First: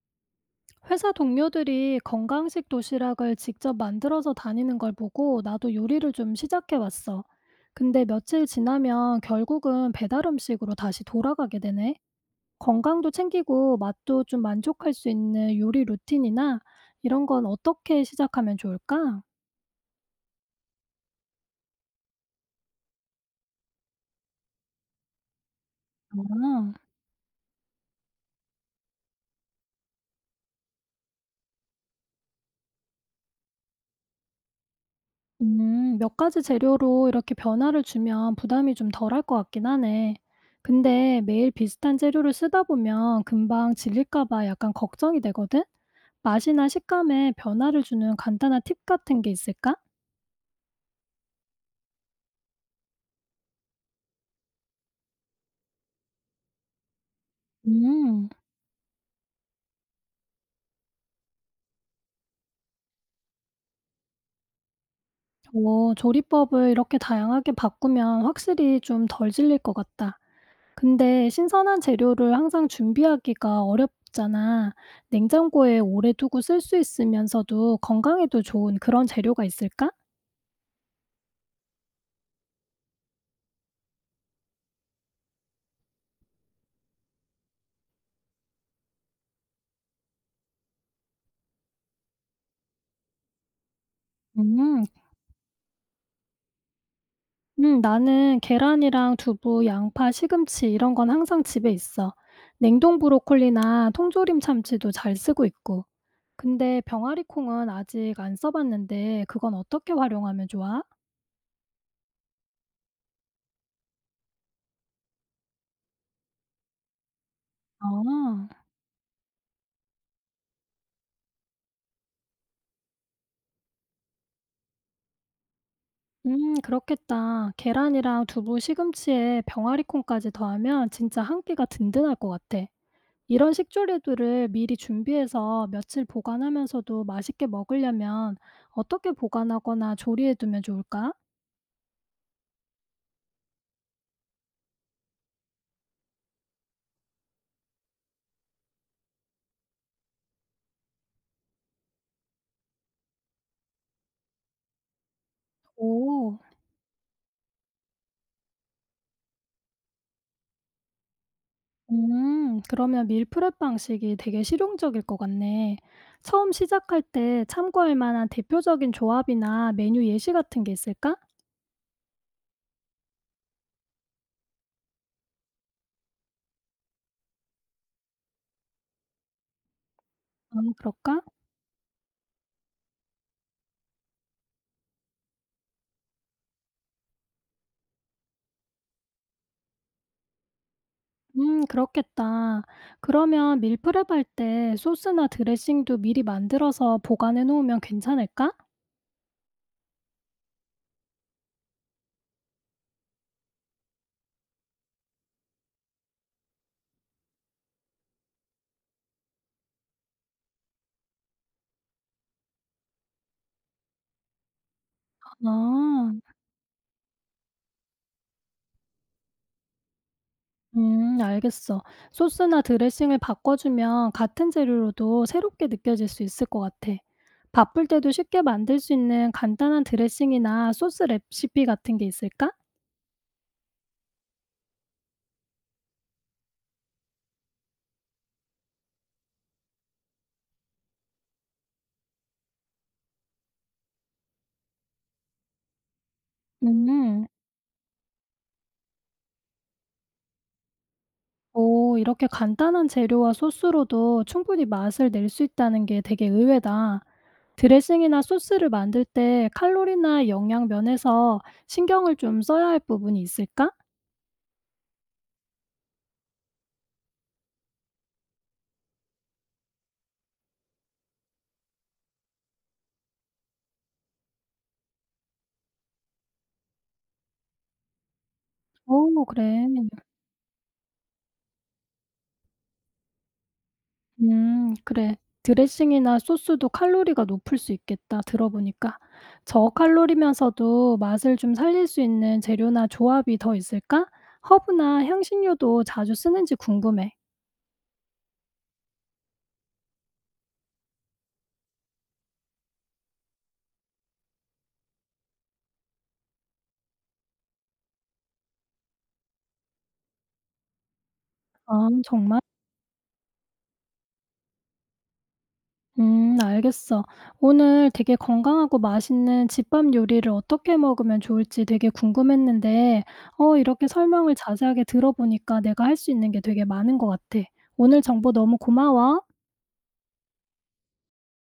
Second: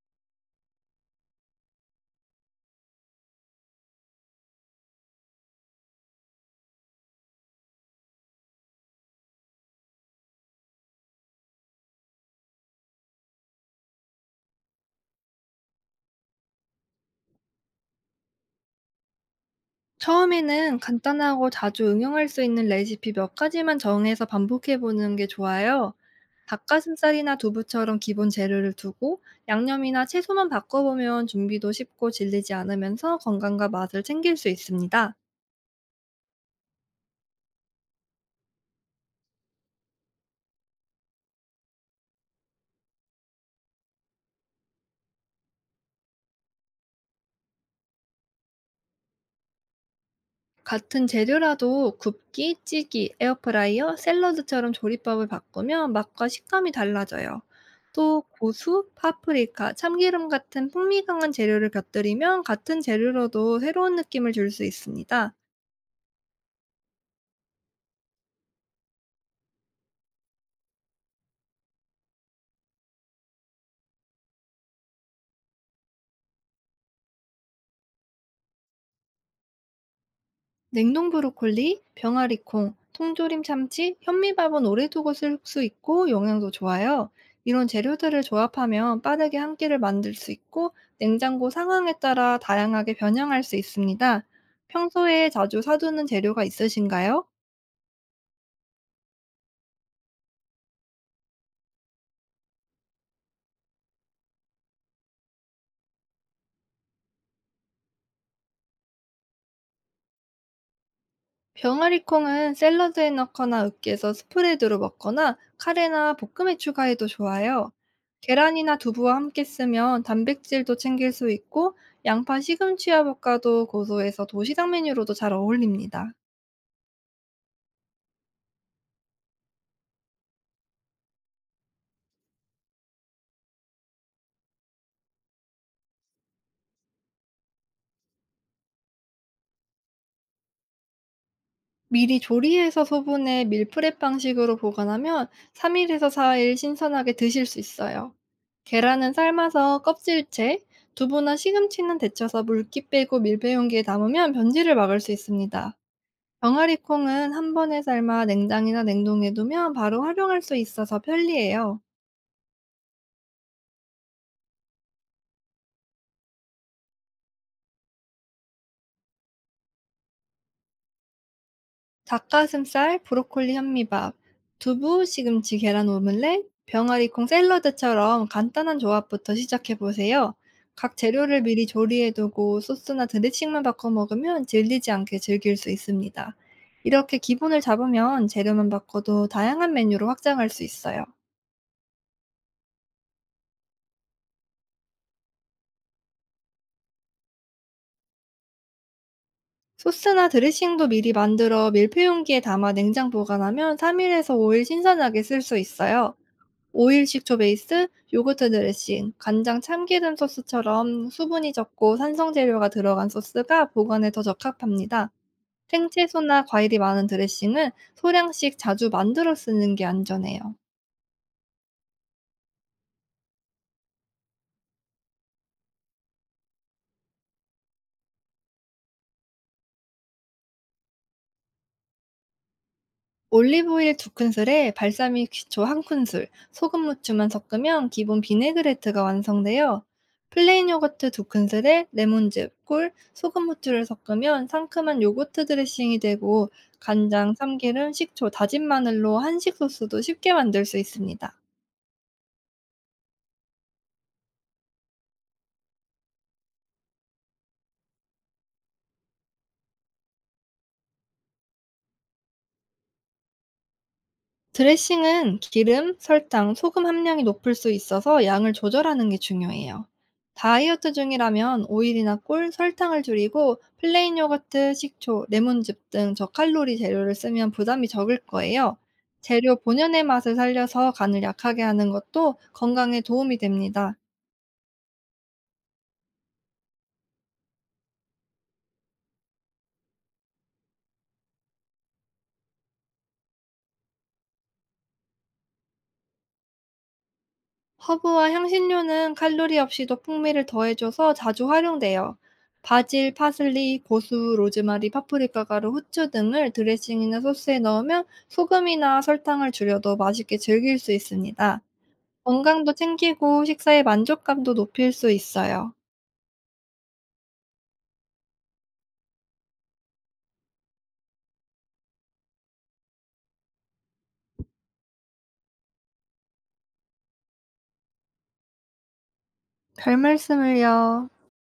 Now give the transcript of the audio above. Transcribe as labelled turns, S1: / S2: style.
S1: 회사 동료들이 건강식 도시락을 직접 만들어서 다니는 걸 보고 나도 요리를 좀 시작해 왔어. 근데 며칠 지나면 결국은 배달 음식으로 다시 돌아가게 되네. 건강도 챙기고 맛도 좀 만족할 수 있는 요리 루틴이나 이런 건 어떻게 시작하면 좋을까?
S2: 처음에는 간단하고 자주 응용할 수 있는 레시피 몇 가지만 정해서 반복해 보는 게 좋아요.
S1: 아,
S2: 닭가슴살이나 두부처럼 기본 재료를 두고 양념이나 채소만 바꿔보면 준비도 쉽고 질리지 않으면서 건강과 맛을 챙길 수 있습니다.
S1: 몇 가지 재료로 이렇게 변화를 주면 부담이 좀 덜할 것 같긴 하네. 근데 매일 비슷한 재료를 쓰다 보면 금방 질릴까 봐 약간 걱정이 되거든? 맛이나 식감에 변화를 주는 간단한 팁 같은 게 있을까?
S2: 같은 재료라도 굽기, 찌기, 에어프라이어, 샐러드처럼 조리법을 바꾸면 맛과 식감이 달라져요. 또
S1: 음,
S2: 고수, 파프리카, 참기름 같은 풍미 강한 재료를 곁들이면 같은 재료로도 새로운 느낌을 줄 수 있습니다.
S1: 오, 조리법을 이렇게 다양하게 바꾸면 확실히 좀 덜 질릴 것 같다. 근데 신선한 재료를 항상 준비하기가 어렵잖아. 냉장고에 오래 두고 쓸 수 있으면서도 건강에도 좋은 그런 재료가 있을까?
S2: 냉동 브로콜리, 병아리콩, 통조림 참치, 현미밥은 오래 두고 쓸 수 있고 영양도 좋아요. 이런 재료들을 조합하면 빠르게 한 끼를 만들 수 있고 냉장고 상황에 따라 다양하게 변형할 수 있습니다.
S1: 음.
S2: 평소에 자주 사두는 재료가 있으신가요?
S1: 나는 계란이랑 두부, 양파, 시금치 이런 건 항상 집에 있어. 냉동 브로콜리나 통조림 참치도 잘 쓰고 있고. 근데 병아리 콩은 아직 안 써봤는데 그건 어떻게 활용하면 좋아?
S2: 병아리콩은 샐러드에 넣거나 으깨서 스프레드로 먹거나 카레나 볶음에 추가해도 좋아요.
S1: 아.
S2: 계란이나 두부와 함께 쓰면 단백질도 챙길 수 있고 양파 시금치와 볶아도 고소해서 도시락 메뉴로도 잘 어울립니다.
S1: 그렇겠다. 계란이랑 두부, 시금치에 병아리콩까지 더하면 진짜 한 끼가 든든할 것 같아. 이런 식조류들을 미리 준비해서 며칠 보관하면서도 맛있게 먹으려면 어떻게 보관하거나 조리해두면 좋을까?
S2: 미리 조리해서 소분해 밀프렙 방식으로 보관하면 3일에서 4일 신선하게 드실 수 있어요. 계란은 삶아서 껍질째, 두부나 시금치는 데쳐서 물기 빼고 밀배 용기에 담으면 변질을 막을 수 있습니다.
S1: 오,
S2: 병아리 콩은 한 번에 삶아 냉장이나 냉동해 두면 바로 활용할 수 있어서 편리해요.
S1: 그러면 밀프렙 방식이 되게 실용적일 것 같네. 처음 시작할 때 참고할 만한 대표적인 조합이나 메뉴 예시 같은 게 있을까?
S2: 닭가슴살, 브로콜리 현미밥, 두부, 시금치, 계란 오믈렛, 병아리 콩 샐러드처럼 간단한 조합부터 시작해 보세요.
S1: 아,
S2: 각
S1: 그럴까?
S2: 재료를 미리 조리해 두고 소스나 드레싱만 바꿔 먹으면 질리지 않게 즐길 수 있습니다. 이렇게 기본을 잡으면 재료만 바꿔도 다양한 메뉴로 확장할 수 있어요.
S1: 그렇겠다. 그러면 밀프렙 할 때 소스나 드레싱도 미리 만들어서 보관해 놓으면 괜찮을까?
S2: 소스나 드레싱도 미리 만들어 밀폐 용기에 담아 냉장 보관하면 3 일에서 5일 신선하게 쓸 수 있어요. 오일 식초 베이스, 요거트 드레싱, 간장 참기름 소스처럼 수분이 적고 산성 재료가 들어간 소스가 보관에 더 적합합니다.
S1: 아.
S2: 생채소나 과일이 많은 드레싱은 소량씩 자주 만들어 쓰는 게 안전해요.
S1: 알겠어. 소스나 드레싱을 바꿔주면 같은 재료로도 새롭게 느껴질 수 있을 것 같아. 바쁠 때도 쉽게 만들 수 있는 간단한 드레싱이나 소스 레시피 같은 게 있을까?
S2: 올리브오일 2 큰술에 발사믹 식초 1 큰술, 소금 무추만 섞으면 기본 비네그레트가 완성돼요. 플레인 요거트 2 큰술에 레몬즙, 꿀, 소금 무추를 섞으면 상큼한 요거트 드레싱이 되고
S1: 음.
S2: 간장, 참기름, 식초, 다진 마늘로 한식 소스도 쉽게 만들 수 있습니다.
S1: 오, 이렇게 간단한 재료와 소스로도 충분히 맛을 낼 수 있다는 게 되게 의외다. 드레싱이나 소스를 만들 때 칼로리나 영양 면에서 신경을 좀 써야 할 부분이 있을까?
S2: 드레싱은 기름, 설탕, 소금 함량이 높을 수 있어서 양을 조절하는 게 중요해요. 다이어트 중이라면 오일이나 꿀, 설탕을 줄이고 플레인 요거트, 식초, 레몬즙 등 저칼로리 재료를 쓰면 부담이 적을 거예요.
S1: 오,
S2: 재료
S1: 그래.
S2: 본연의 맛을 살려서 간을 약하게 하는 것도 건강에 도움이 됩니다.
S1: 그래. 드레싱이나 소스도 칼로리가 높을 수 있겠다. 들어보니까. 저칼로리면서도 맛을 좀 살릴 수 있는 재료나 조합이 더 있을까? 허브나 향신료도 자주 쓰는지 궁금해.
S2: 허브와 향신료는 칼로리 없이도 풍미를 더해줘서 자주 활용돼요. 바질, 파슬리, 고수, 로즈마리, 파프리카 가루, 후추 등을 드레싱이나 소스에 넣으면 소금이나 설탕을 줄여도 맛있게 즐길 수 있습니다.
S1: 아, 정말?
S2: 건강도 챙기고 식사의 만족감도 높일 수 있어요.
S1: 알겠어. 오늘 되게 건강하고 맛있는 집밥 요리를 어떻게 먹으면 좋을지 되게 궁금했는데, 이렇게 설명을 자세하게 들어보니까 내가 할 수 있는 게 되게 많은 것 같아. 오늘 정보 너무 고마워.
S2: 별 말씀을요.